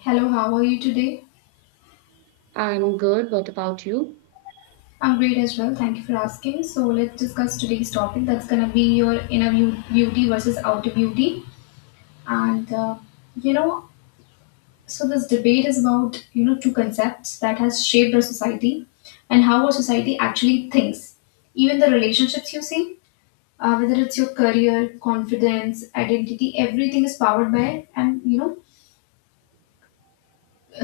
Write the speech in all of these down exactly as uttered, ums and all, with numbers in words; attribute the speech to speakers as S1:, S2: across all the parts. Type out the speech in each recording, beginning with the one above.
S1: Hello, how are you today?
S2: I'm good. What about you?
S1: I'm great as well. Thank you for asking. So let's discuss today's topic. That's gonna be your inner beau- beauty versus outer beauty, and uh, you know, so this debate is about you know two concepts that has shaped our society and how our society actually thinks. Even the relationships you see, uh, whether it's your career, confidence, identity, everything is powered by and you know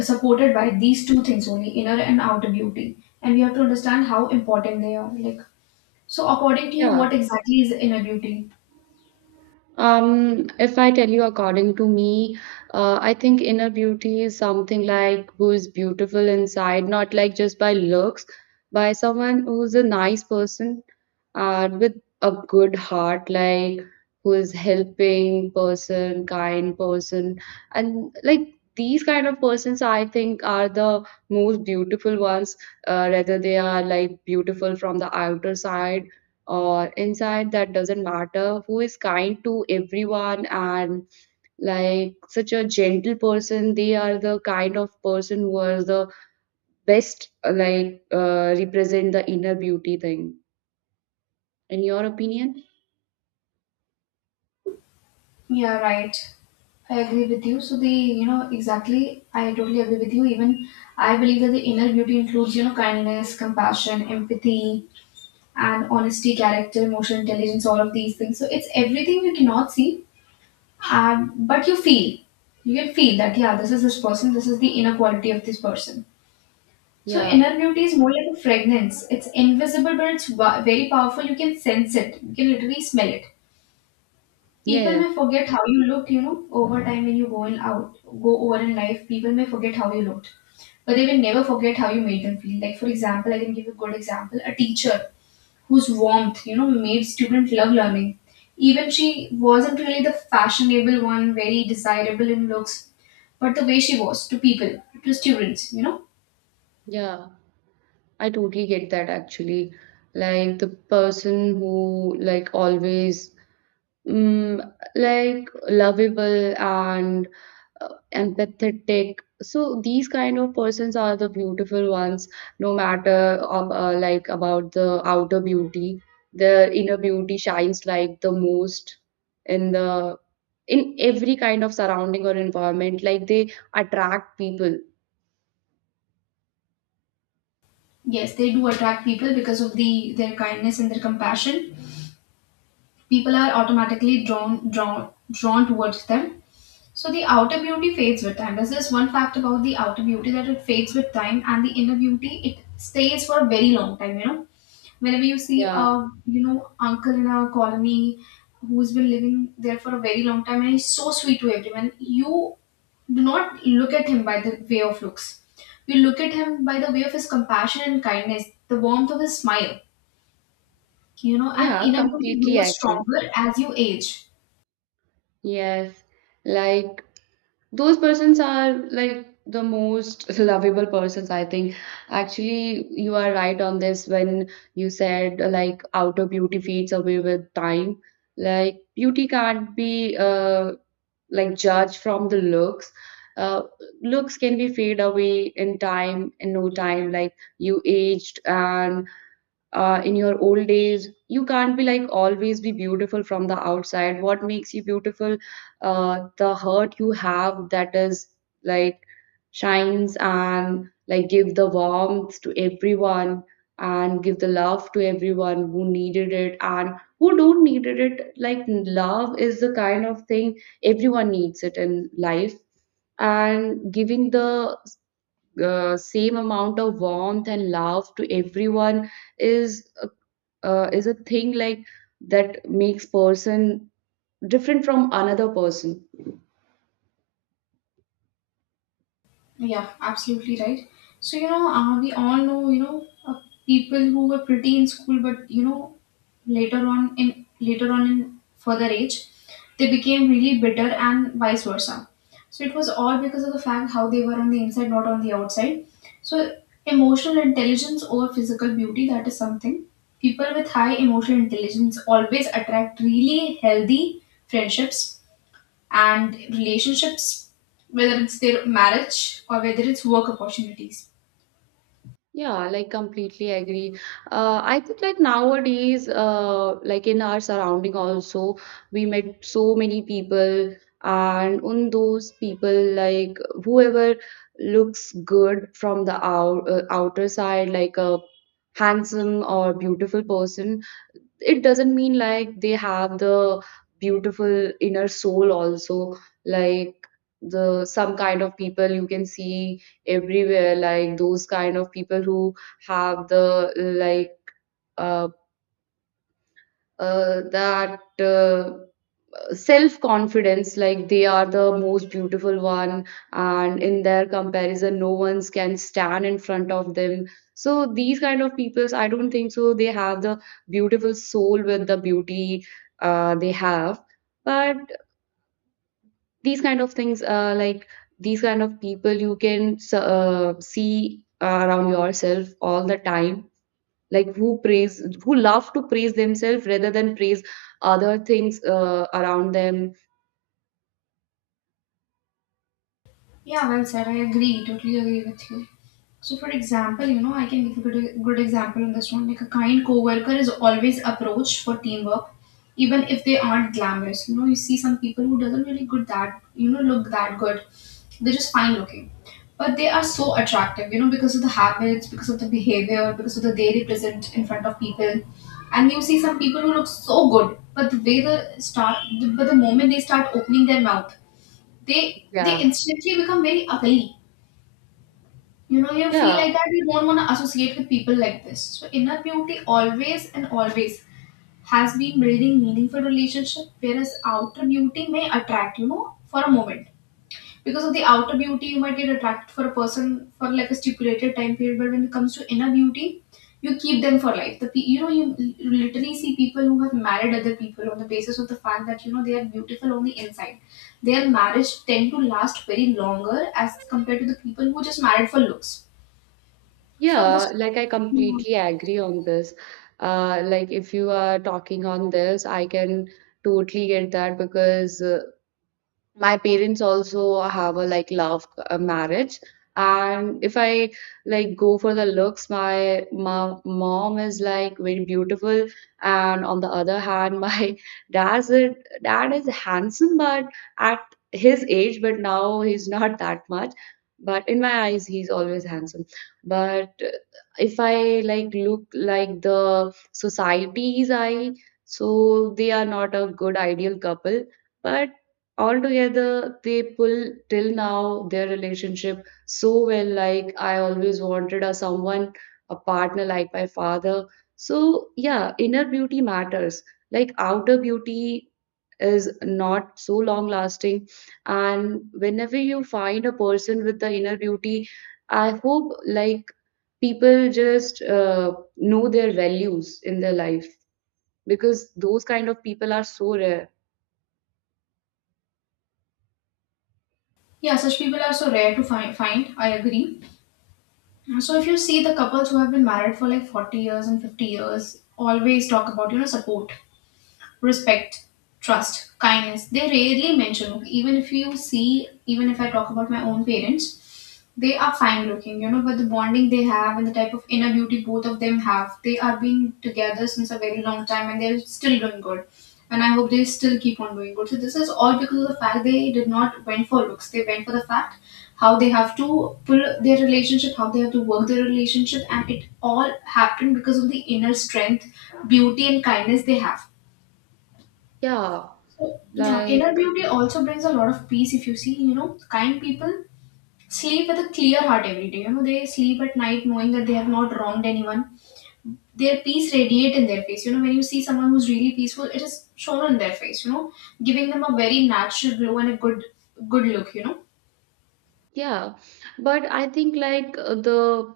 S1: supported by these two things only, inner and outer beauty, and we have to understand how important they are, like, so according to you,
S2: Yeah.
S1: what exactly is inner beauty?
S2: Um, if I tell you according to me, uh, I think inner beauty is something like who is beautiful inside, not like just by looks, by someone who's a nice person, uh, with a good heart, like who is helping person, kind person, and like these kind of persons, I think, are the most beautiful ones. Uh, whether they are like beautiful from the outer side or inside, that doesn't matter. Who is kind to everyone and like such a gentle person, they are the kind of person who are the best, like uh, represent the inner beauty thing in your opinion.
S1: Yeah, right. I agree with you, so the you know exactly, I totally agree with you. Even I believe that the inner beauty includes you know kindness, compassion, empathy, and honesty, character, emotional intelligence, all of these things. So it's everything you cannot see, um, but you feel you can feel that, yeah, this is this person, this is the inner quality of this person. So
S2: Yeah.
S1: inner beauty is more like a fragrance. It's invisible, but it's wa- very powerful. You can sense it. You can literally smell it. People
S2: yeah
S1: may forget how you looked, you know, over time when you go in out, go over in life. People may forget how you looked, but they will never forget how you made them feel. Like, for example, I can give you a good example: a teacher whose warmth, you know, made students love learning. Even she wasn't really the fashionable one, very desirable in looks, but the way she was to people, to students, you know
S2: yeah I totally get that actually. Like the person who like always Mm, like lovable and uh, empathetic. So these kind of persons are the beautiful ones, no matter um, uh, like about the outer beauty. Their inner beauty shines like the most in the in every kind of surrounding or environment. Like they attract people.
S1: Yes, they do attract people because of the their kindness and their compassion. People are automatically drawn drawn drawn towards them. So the outer beauty fades with time. There's this one fact about the outer beauty, that it fades with time, and the inner beauty, it stays for a very long time. You know, whenever you see
S2: Yeah,
S1: a you know uncle in a colony who's been living there for a very long time and he's so sweet to everyone, you do not look at him by the way of looks. You look at him by the way of his compassion and kindness, the warmth of his smile, you know and
S2: yeah,
S1: inner beauty
S2: completely
S1: grows
S2: agree.
S1: stronger as you age.
S2: Yes, like those persons are like the most lovable persons I think. Actually you are right on this when you said like outer beauty fades away with time. Like beauty can't be uh, like judged from the looks. uh, Looks can be fade away in time in no time. Like you aged and uh, in your old age you can't be like always be beautiful from the outside. What makes you beautiful? Uh, the heart you have, that is like shines and like give the warmth to everyone and give the love to everyone who needed it and who don't needed it. Like love is the kind of thing everyone needs it in life, and giving the uh, same amount of warmth and love to everyone is uh, is a thing like that makes person different from another person.
S1: Yeah, absolutely right. So, you know, uh, we all know, you know, uh, people who were pretty in school, but, you know, later on in later on in further age, they became really bitter and vice versa. So it was all because of the fact how they were on the inside, not on the outside. So emotional intelligence over physical beauty, that is something. People with high emotional intelligence always attract really healthy friendships and relationships, whether it's their marriage or whether it's work opportunities.
S2: Yeah, like completely agree. uh, I think like nowadays, uh, like in our surrounding also we met so many people, and on those people, like whoever looks good from the out, uh, outer side, like a handsome or beautiful person, it doesn't mean like they have the beautiful inner soul also. Like the some kind of people you can see everywhere, like those kind of people who have the like uh, uh that uh, self confidence, like they are the most beautiful one, and in their comparison no one's can stand in front of them. So these kind of peoples I don't think so they have the beautiful soul with the beauty uh, they have. But these kind of things, uh, like these kind of people, you can s- uh, see around yourself all the time, like who praise, who love to praise themselves rather than praise other things uh, around them.
S1: Yeah, well said. I agree, totally agree with you. So, for example, you know, I can give a good, good example on this one. Like a kind coworker is always approached for teamwork, even if they aren't glamorous. You know, you see some people who doesn't really good that you know look that good. They're just fine looking, but they are so attractive. You know, because of the habits, because of the behavior, because of the they represent in front of people. And you see some people who look so good, but the way the start, but the moment they start opening their mouth, they they
S2: Yeah.
S1: instantly become very ugly. You know, you feel
S2: Yeah,
S1: like that you don't want to associate with people like this. So inner beauty always and always has been building meaningful relationship, whereas outer beauty may attract, you know, for a moment. Because of the outer beauty, you might get attracted for a person for like a stipulated time period, but when it comes to inner beauty, you keep them for life. The pe- you know you l- literally see people who have married other people on the basis of the fact that you know they are beautiful on the inside. Their marriage tend to last very longer as compared to the people who just married for looks. So
S2: yeah,
S1: this
S2: like I completely agree on this. Uh, like if you are talking on this, I can totally get that, because uh, my parents also have a like love uh, marriage, and if I like go for the looks, my, my mom is like very beautiful, and on the other hand, my dad's a- dad is handsome but at his age. But now he's not that much, but in my eyes he's always handsome. But uh, if I like look like the society's eye, so they are not a good ideal couple. But altogether they pull till now their relationship so well. Like I always wanted a someone, a partner like my father. So yeah, inner beauty matters. Like outer beauty is not so long lasting, and whenever you find a person with the inner beauty, I hope like people just uh, know their values in their life, because those kind of people are so rare.
S1: Yeah, such people are so rare to find. Find, I agree. So if you see the couples who have been married for like forty years and fifty years, always talk about you know support, respect, trust, kindness. They rarely mention, even if you see, even if I talk about my own parents, they are fine looking, you know, but the bonding they have and the type of inner beauty both of them have, they are been together since a very long time and they're still doing good. And I hope they still keep on doing good. So this is all because of the fact they did not went for looks. They went for the fact how they have to pull their relationship, how they have to work their relationship, and it all happened because of the inner strength, beauty, and kindness they have.
S2: yeah
S1: Yeah, inner
S2: like
S1: beauty also brings a lot of peace if you see, you know, kind people sleep with a clear heart every day. You know, they sleep at night knowing that they have not wronged anyone. Their peace radiate in their face. You know, when you see someone who's really peaceful, it is shown in their face, you know, giving them a very natural glow and a good good look, you know.
S2: Yeah, but I think like uh, the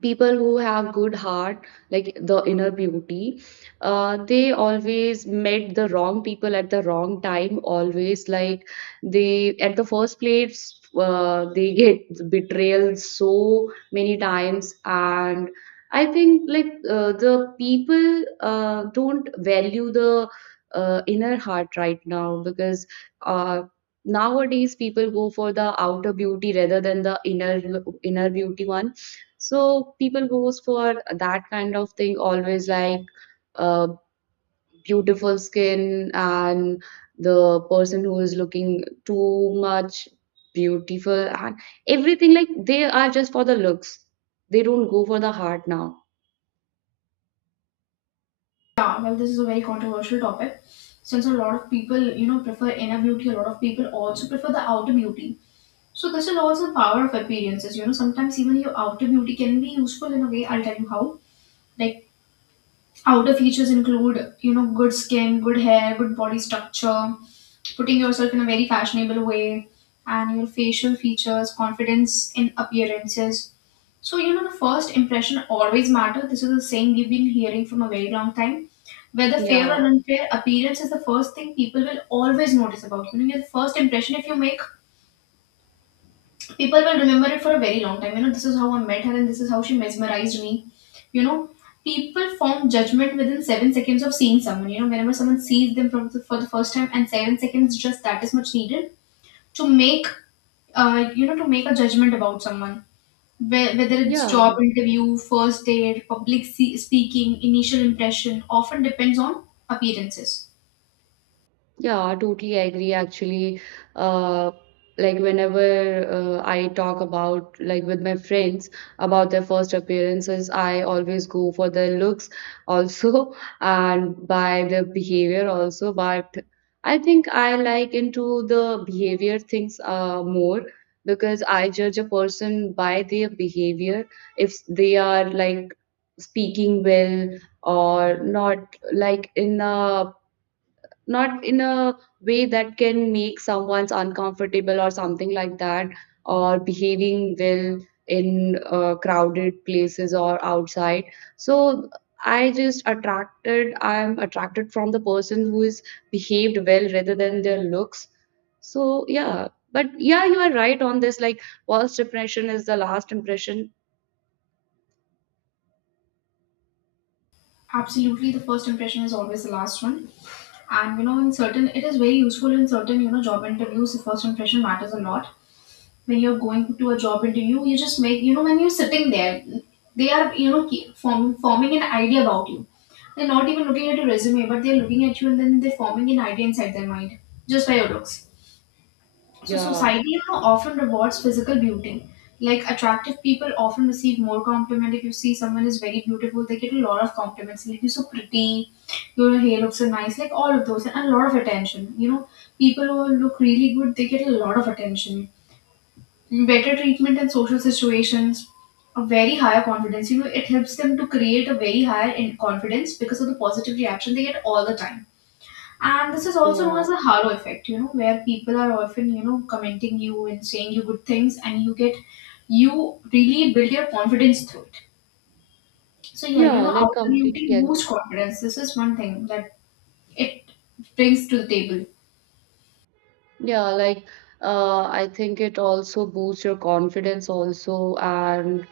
S2: people who have good heart, like the inner beauty, uh, they always met the wrong people at the wrong time. Always like they at the first place, uh, they get betrayal so many times, and I think like uh, the people uh, don't value the uh, inner heart right now because. Uh, Nowadays people go for the outer beauty rather than the inner inner beauty one. So people goes for that kind of thing always, like uh, beautiful skin and the person who is looking too much beautiful and everything, like they are just for the looks. They don't go for the heart now.
S1: Yeah, well, this is a very controversial topic. Since a lot of people, you know, prefer inner beauty, a lot of people also prefer the outer beauty. So this is also the power of appearances. You know, sometimes even your outer beauty can be useful in a way. I'll tell you how. Like, outer features include, you know, good skin, good hair, good body structure, putting yourself in a very fashionable way, and your facial features, confidence in appearances. So, you know, the first impression always matter. This is a saying we've been hearing from a very long time. Whether fair or
S2: Yeah
S1: unfair, appearance is the first thing people will always notice about you. You know, your first impression, if you make, people will remember it for a very long time. You know, this is how I met her and this is how she mesmerized me. You know, People form judgment within seven seconds of seeing someone. You know, whenever someone sees them from the, for the first time, and seven seconds, just that is much needed to make, uh, you know, to make a judgment about someone. Whe- Whether it's job
S2: yeah.
S1: interview, first date, public se- speaking, initial impression, often depends on appearances.
S2: Yeah, totally agree. Actually, uh, like whenever uh, I talk about like with my friends about their first appearances, I always go for their looks also and by their behavior also. But I think I like into the behavior things uh, more, because I judge a person by their behavior, if they are like speaking well or not, like in a not in a way that can make someone's uncomfortable or something like that, or behaving well in uh, crowded places or outside. So I just attracted, I'm attracted from the person who is behaved well rather than their looks. So yeah, but yeah, you are right on this. Like first impression is the last impression.
S1: Absolutely, the first impression is always the last one. And, you know, in certain, it is very useful in certain, you know, job interviews. The first impression matters a lot. When you're going to a job interview, you just make, you know, when you're sitting there, they are, you know, keep form, forming an idea about you. They're not even looking at your resume, but they're looking at you and then they're forming an idea inside their mind just by your looks. So
S2: Yeah,
S1: society, you know, often rewards physical beauty. Like, attractive people often receive more compliment. If you see someone is very beautiful, they get a lot of compliments. Like, you're so pretty, your hair looks so nice, like all of those, and a lot of attention. You know, people who look really good, they get a lot of attention. Better treatment in social situations, a very higher confidence. You know, it helps them to create a very higher in confidence because of the positive reaction they get all the time, and this is also known as
S2: yeah,
S1: the halo effect, you know, where people are often, you know, commenting you and saying you good things and you get, you really build your confidence through it. So yeah, you
S2: yeah.
S1: know,
S2: Like
S1: outer beauty
S2: completely agree.
S1: boosts confidence. This is one thing that it brings to the table.
S2: Yeah, like uh, I think it also boosts your confidence also, and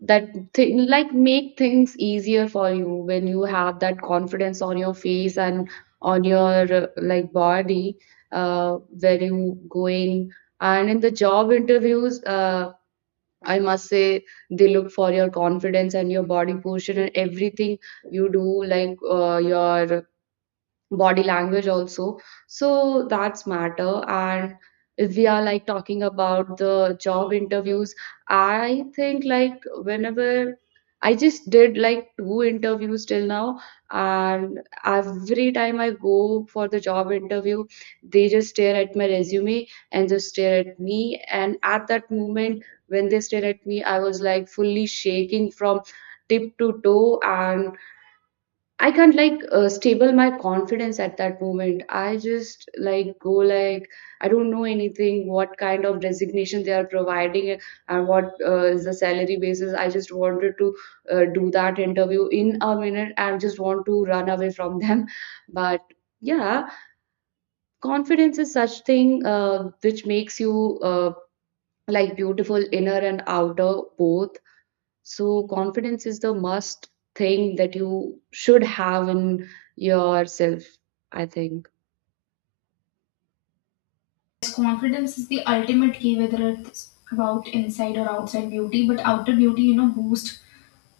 S2: that thing like make things easier for you when you have that confidence on your face and on your uh, like body, uh, where you going. And in the job interviews, uh, I must say, they look for your confidence and your body posture and everything you do, like uh, your body language also. So that's matter. And if we are like talking about the job interviews, I think like whenever I just did like two interviews till now, and every time I go for the job interview, they just stare at my resume and just stare at me. And at that moment when they stare at me, I was like fully shaking from tip to toe, and I can't like uh, stable my confidence at that moment. I just like go like I don't know anything. What kind of designation they are providing and what uh, is the salary basis? I just wanted to uh, do that interview in a minute and just want to run away from them. But yeah, confidence is such thing uh, which makes you uh, like beautiful inner and outer both. So, confidence is the must thing that you should have in yourself, I think.
S1: Yes, confidence is the ultimate key, whether it's about inside or outside beauty, but outer beauty, you know, boosts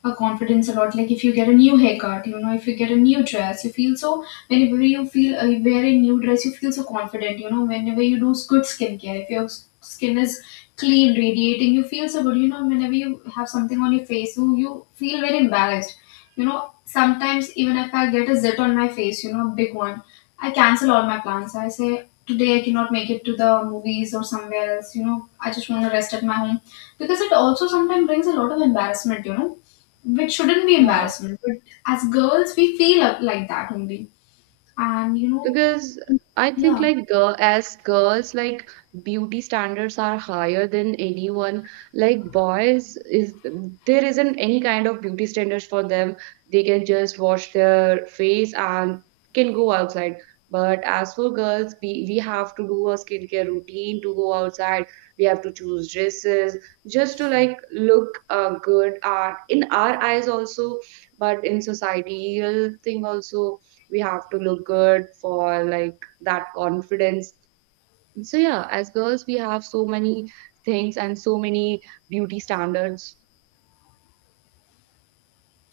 S1: our confidence a lot. Like, if you get a new haircut, you know, if you get a new dress, you feel so. Whenever you feel uh, wear a new dress, you feel so confident. You know, whenever you do good skincare, if your s- skin is clean, radiating, you feel so good. You know, whenever you have something on your face, you you feel very embarrassed. You know, sometimes even if I get a zit on my face, you know, a big one, I cancel all my plans. I say today I cannot make it to the movies or somewhere else. You know, I just want to rest at my home because it also sometimes brings a lot of embarrassment. You know, which shouldn't be
S2: Yeah.
S1: embarrassment, but as girls we feel up like that only and you know.
S2: Because I think
S1: yeah
S2: like girl as girls like beauty standards are higher than anyone. Like boys is there isn't any kind of beauty standards for them. They can just wash their face and can go outside. But as for girls, we, we have to do a skincare routine to go outside. We have to choose dresses just to like look uh, good uh, in our eyes also, but in societal thing also we have to look good for like that confidence. So yeah, as girls we have so many things and so many beauty standards.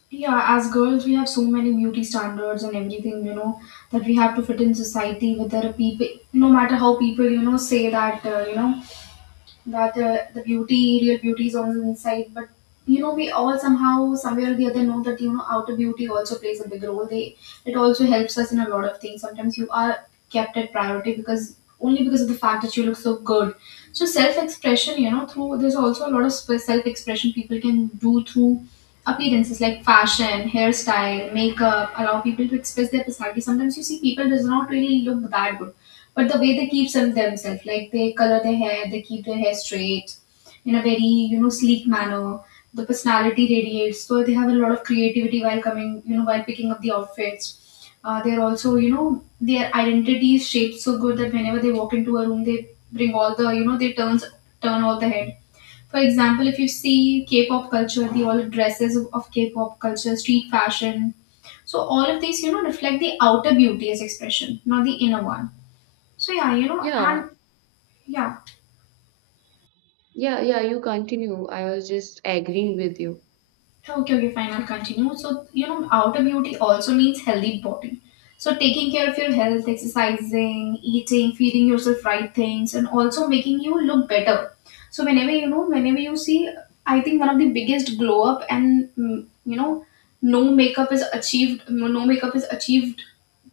S1: yeah as girls we have so many beauty standards and everything, you know, that we have to fit in society. Whether people, no matter how people, you know, say that uh, you know, that uh, the beauty, real beauty is on the inside. But you know, we all somehow, somewhere or the other, know that you know outer beauty also plays a big role. They It also helps us in a lot of things. Sometimes you are kept at priority because, only because of the fact that you look so good. So self expression, you know, through, there's also a lot of self expression people can do through appearances like fashion, hairstyle, makeup, allow people to express their personality. Sometimes you see people does not really look that good, but the way they keep them themselves, like they color their hair, they keep their hair straight in a very, you know, sleek manner. The personality radiates, so they have a lot of creativity while coming, you know, while picking up the outfits. Uh, they're also, you know, their identity is shaped so good that whenever they walk into a room, they bring all the, you know, they turns turn all the head. For example, if you see K-pop culture, the all dresses of K-pop culture, street fashion, so all of these, you know, reflect the outer beauty as expression, not the inner one. So yeah, you know,
S2: yeah
S1: and yeah,
S2: yeah yeah you continue, I was just agreeing with you.
S1: okay, okay, fine, I'll continue. So you know, outer beauty also means healthy body. So taking care of your health, exercising, eating, feeding yourself right things, and also making you look better. So whenever you know, whenever you see, I think one of the biggest glow up and mm, you know, no makeup is achieved. No makeup is achieved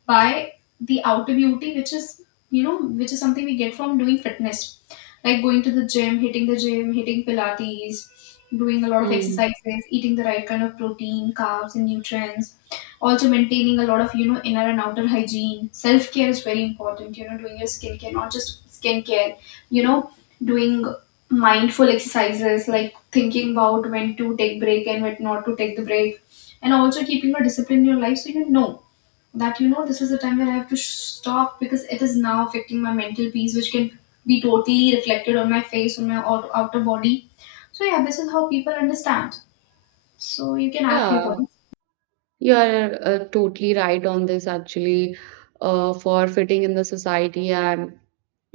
S1: by the outer beauty, which is, you know, which is something we get from doing fitness, like going to the gym, hitting the gym, hitting Pilates, doing a lot of
S2: Mm.
S1: exercises, eating the right kind of protein, carbs, and nutrients. Also maintaining a lot of, you know, inner and outer hygiene. Self care is very important. You know, doing your skincare, not just skincare. You know, doing mindful exercises like thinking about when to take break and when not to take the break, and also keeping a discipline in your life, so you know that you know this is the time where I have to sh- stop because it is now affecting my mental peace, which can be totally reflected on my face, on my out- outer body. So yeah, this is how people understand. So you can add few
S2: Yeah,
S1: points.
S2: you are uh, totally right on this actually. Uh, for fitting in the society and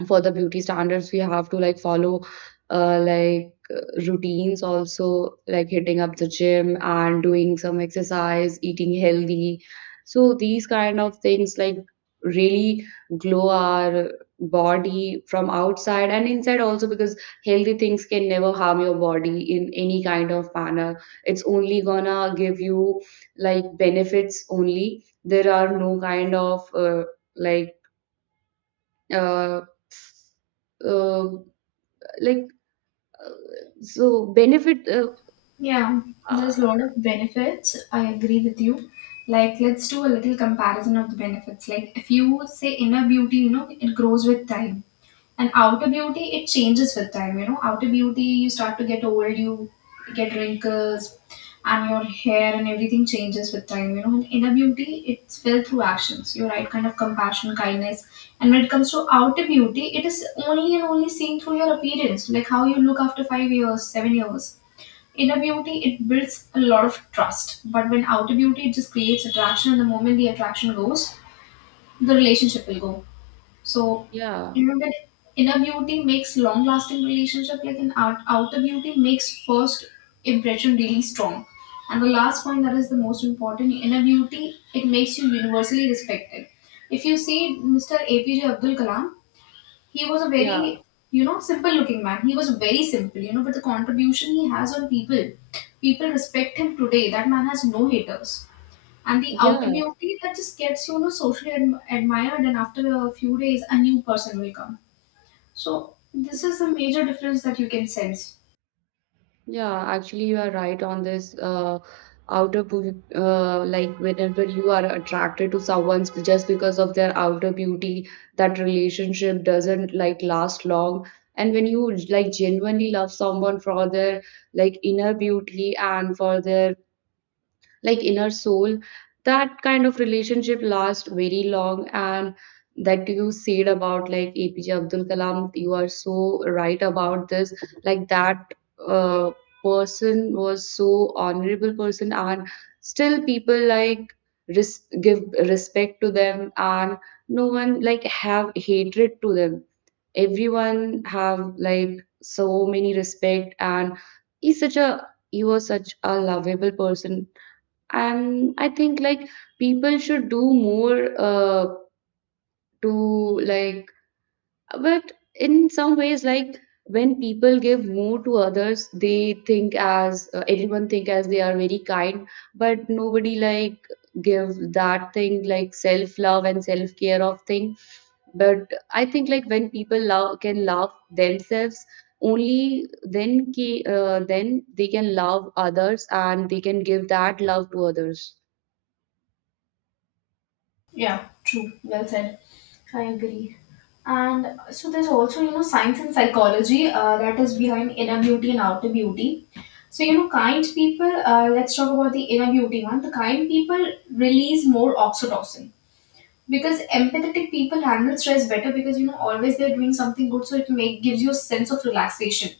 S2: for the beauty standards, we have to like follow uh, like uh, routines also, like hitting up the gym and doing some exercise, eating healthy. So these kind of things like really glow our body from outside and inside also, because healthy things can never harm your body in any kind of manner. It's only gonna give you like benefits only. There are no kind of uh, like uh, uh, like Uh, So benefit, uh,
S1: Yeah, there's
S2: uh,
S1: a lot of benefits. I agree with you. Like, let's do a little comparison of the benefits. Like, if you say inner beauty, you know, it grows with time. And outer beauty, it changes with time. You know, outer beauty, you start to get old, you get wrinkles, and your hair and everything changes with time. You know, and inner beauty, it's felt through actions. You're right, kind of compassion, kindness. And when it comes to outer beauty, it is only and only seen through your appearance, like how you look after five years, seven years. Inner beauty, it builds a lot of trust, but when outer beauty, it just creates attraction, and the moment the attraction goes, the relationship will go. So
S2: yeah,
S1: you know that inner beauty makes long lasting relationship, like an out, outer beauty makes first impression really strong. And the last point that is the most important, inner beauty, it makes you universally respected. If you see Mr. APJ Abdul Kalam, he was a
S2: yeah,
S1: very, you know, simple looking man. He was very simple, you know, but the contribution he has on people, people respect him today. That man has no haters. And the outer
S2: yeah,
S1: beauty, that just gets, you know, socially adm- admired, and after a few days a new person will come. So this is the major difference that you can sense.
S2: yeah. Actually, you are right on this. Uh, outer, beau- uh, like whenever you are attracted to someone just because of their outer beauty, that relationship doesn't like last long. And when you like genuinely love someone for their like inner beauty and for their like inner soul, that kind of relationship lasts very long. And that you said about like A P J Abdul Kalam, you are so right about this. Like that uh, person was so honorable person, and still people like res- give respect to them, and no one like have hatred to them. Everyone have like so many respect, and he's such a he was such a lovable person. And I think like people should do more uh, to like, but in some ways, like when people give more to others, they think as uh, everyone think as they are very kind, but nobody like give that thing like self-love and self-care of thing. But I think like when people love can love themselves, only then ki- uh, then they can love others, and they can give that love to others.
S1: Yeah, true. Well said. I agree. And so there's also, you know, science and psychology uh, that is behind inner beauty and outer beauty. So, you know, kind people, uh, let's talk about the inner beauty one. The kind people release more oxytocin because empathetic people handle stress better because, you know, always they're doing something good. So it make, gives you a sense of relaxation.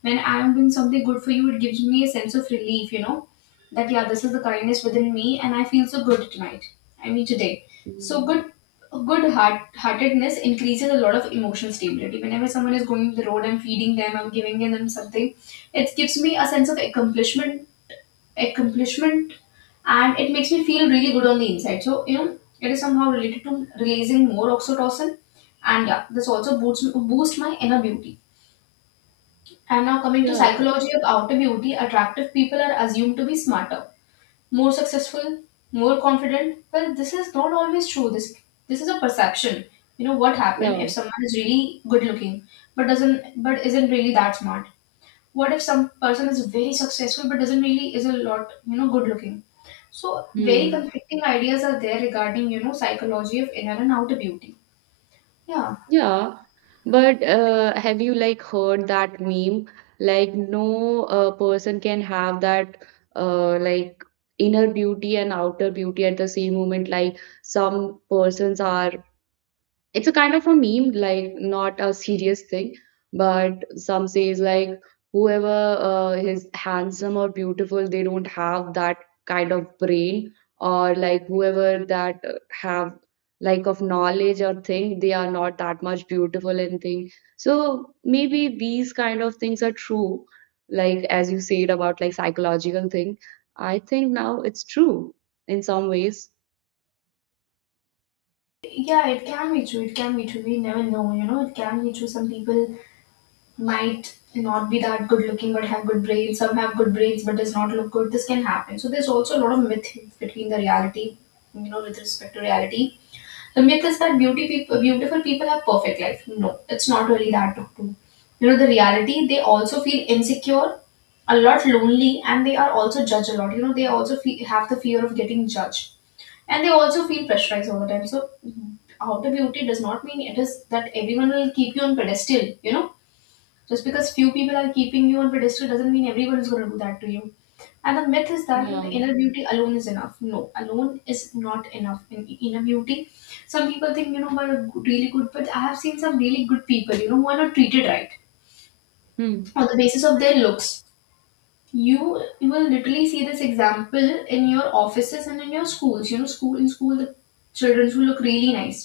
S1: When I'm doing something good for you, it gives me a sense of relief, you know, that yeah, this is the kindness within me, and I feel so good tonight. I mean today. So
S2: Mm.
S1: good, good heart heartedness increases a lot of emotional stability. Whenever someone is going the road, I'm feeding them, I'm giving them something. It gives me a sense of accomplishment, accomplishment, and it makes me feel really good on the inside. So you know, it is somehow related to releasing more oxytocin, and yeah, this also boosts boost my inner beauty. And now coming to
S2: Yeah,
S1: psychology of outer beauty, attractive people are assumed to be smarter, more successful, more confident. Well, this is not always true. This this is a perception. You know what happened if
S2: yeah.
S1: someone is really good looking but doesn't but isn't really that smart? What if some person is very successful but doesn't really is a lot, you know, good looking? So very
S2: Hmm.
S1: conflicting ideas are there regarding, you know, psychology of inner and outer beauty. Yeah.
S2: Yeah. But uh, have you like heard that meme? Like no uh, person can have that uh, like inner beauty and outer beauty at the same moment. Like some persons are it's a kind of a meme, like not a serious thing, but some says like whoever uh, is handsome or beautiful, they don't have that kind of brain, or like whoever that uh, have like of knowledge or thing, they are not that much beautiful and thing. So maybe these kind of things are true, like as you said about like psychological thing, I think now it's true in some ways.
S1: yeah it can be true, it can be true we never know, you know, it can be true. Some people might not be that good looking but have good brains. Some have good brains but does not look good. This can happen. So there's also a lot of myth between the reality, you know, with respect to reality. The myth is that beauty people, beautiful people have perfect life. No, it's not really that true. You know, the reality, they also feel insecure, a lot lonely, and they are also judged a lot. You know, they also fe- have the fear of getting judged. And they also feel pressurized all the time. So outer beauty does not mean it is that everyone will keep you on pedestal, you know, just because few people are keeping you on pedestal doesn't mean everyone is going to do that to you. And the myth is that you know
S2: Yeah.
S1: inner beauty alone is enough. No, alone is not enough in inner beauty. Some people think you know we're really good, but I have seen some really good people, you know, who are not treated right
S2: Hmm.
S1: on the basis of their looks. You you will literally see this example in your offices and in your schools. You know, school in school, the children who look really nice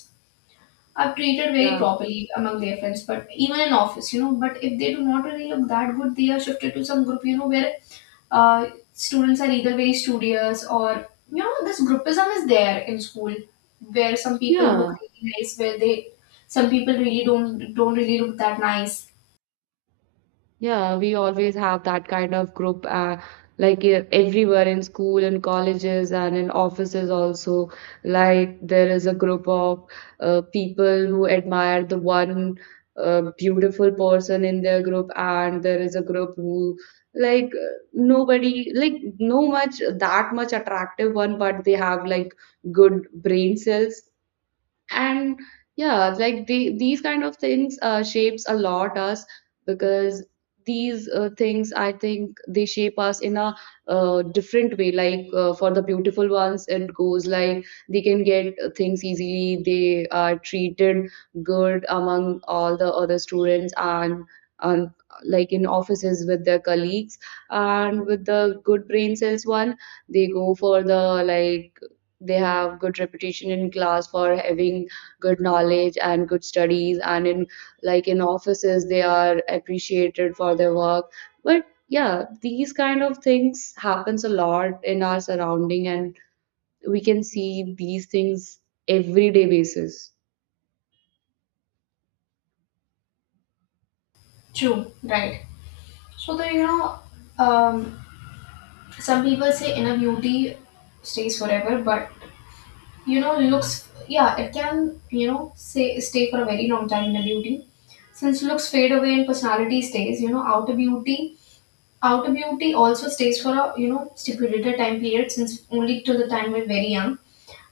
S1: are treated very
S2: Yeah,
S1: properly among their friends, but even in office, you know. But if they do not really look that good, they are shifted to some group, you know, where uh, students are either very studious, or you know, this groupism is there in school, where some people look
S2: yeah.
S1: really nice, where they, some people really don't don't really look that nice.
S2: Yeah, we always have that kind of group, uh, like e- everywhere in school and colleges and in offices also. Like there is a group of uh, people who admire the one uh, beautiful person in their group, and there is a group who like uh, nobody like no much that much attractive one, but they have like good brain cells. And yeah, like the, these kind of things uh, shapes a lot us, because these uh, things I think they shape us in a uh, different way. Like uh, for the beautiful ones it goes like they can get things easily, they are treated good among all the other students, and and like in offices with their colleagues, and with the good brain cells one, they go for the like they have good reputation in class for having good knowledge and good studies, and in like in offices they are appreciated for their work. But yeah, these kind of things happens a lot in our surrounding, and we can see these things everyday basis.
S1: True, right? So the you know, um, some people say inner beauty stays forever, but you know looks, yeah, it can, you know, say stay for a very long time in a beauty, since looks fade away and personality stays. You know, outer beauty outer beauty also stays for a, you know, stipulated time period, since only till the time we're very young.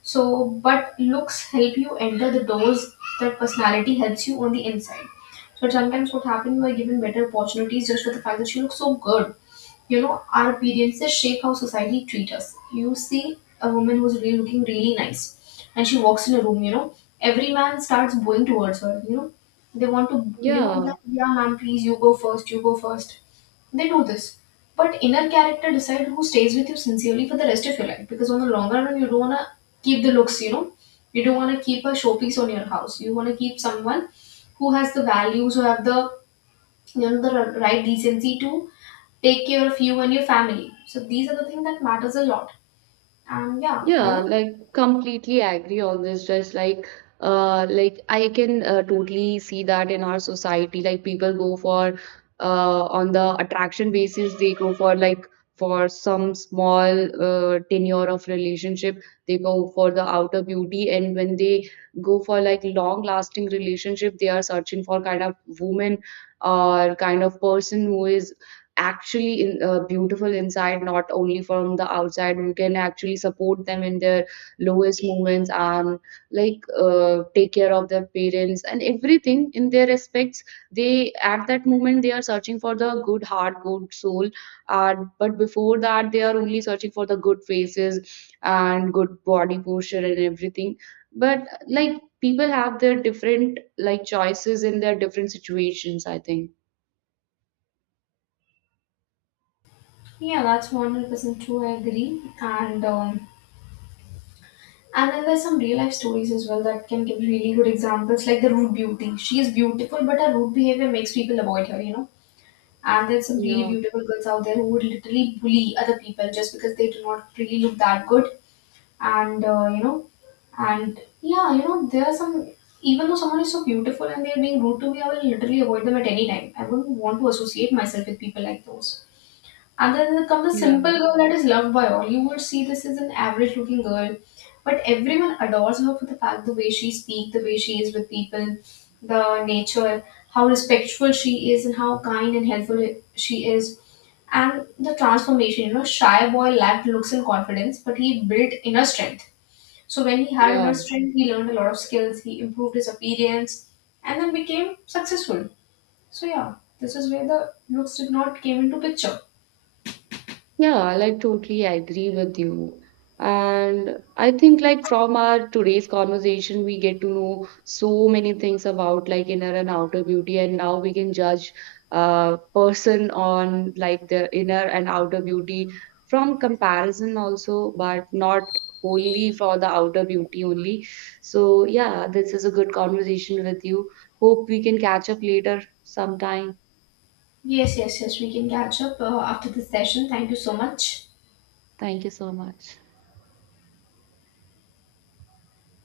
S1: So but looks help you enter the doors, that personality helps you on the inside. So sometimes what happens, you are given better opportunities just for the fact that she looks so good. You know, our appearances shape how society treat us. You see a woman who's really looking really nice and she walks in a room, you know, every man starts going towards her. You know, they want to, you know,
S2: Yeah,
S1: like, yeah, ma'am, please, you go first, you go first. They do this. But inner character decide who stays with you sincerely for the rest of your life, because on the longer run, you don't want to keep the looks, you know. You don't want to keep a showpiece on your house. You want to keep someone who has the values, who have the, you know, the right decency to take care of you and your family. So these are the things that matters a lot. And yeah, you
S2: Yeah,
S1: know,
S2: like completely agree on this. Just like, uh, like I can uh, totally see that in our society, like people go for, uh, on the attraction basis, they go for like for some small uh, tenure of relationship, they go for the outer beauty. And when they go for like long lasting relationship, they are searching for kind of woman or kind of person who is actually in, uh, beautiful inside, not only from the outside. We can actually support them in their lowest moments and like uh, take care of their parents and everything in their respects. They at that moment they are searching for the good heart, good soul, and but before that they are only searching for the good faces and good body posture and everything. But like people have their different like choices in their different situations, I think.
S1: yeah, that's one hundred percent true, I agree. And um and then there's some real life stories as well that can give really good examples, like the rude beauty. She is beautiful, but her rude behavior makes people avoid her, you know. And there's some really
S2: Yeah.
S1: beautiful girls out there who would literally bully other people just because they do not really look that good. And uh, you know, and yeah, you know, there are some, even though someone is so beautiful and they're being rude to me, I will literally avoid them at any time. I wouldn't want to associate myself with people like those. And then there comes a
S2: Yeah.
S1: simple girl that is loved by all. You would see this is an average looking girl, but everyone adores her for the fact, the way she speaks, the way she is with people, the nature, how respectful she is, and how kind and helpful she is. And the transformation, you know, shy boy lacked looks and confidence, but he built inner strength. So when he had
S2: Yeah.
S1: inner strength, he learned a lot of skills, he improved his appearance, and then became successful. So yeah, this is where the looks did not came into picture.
S2: Yeah, like totally agree with you. And I think like from our today's conversation, we get to know so many things about like inner and outer beauty, and now we can judge a person on like their inner and outer beauty from comparison also, but not only for the outer beauty only. So yeah, this is a good conversation with you. Hope we can catch up later sometime.
S1: Yes, yes, yes. We can catch up uh, after this session. Thank you so much.
S2: Thank you so much.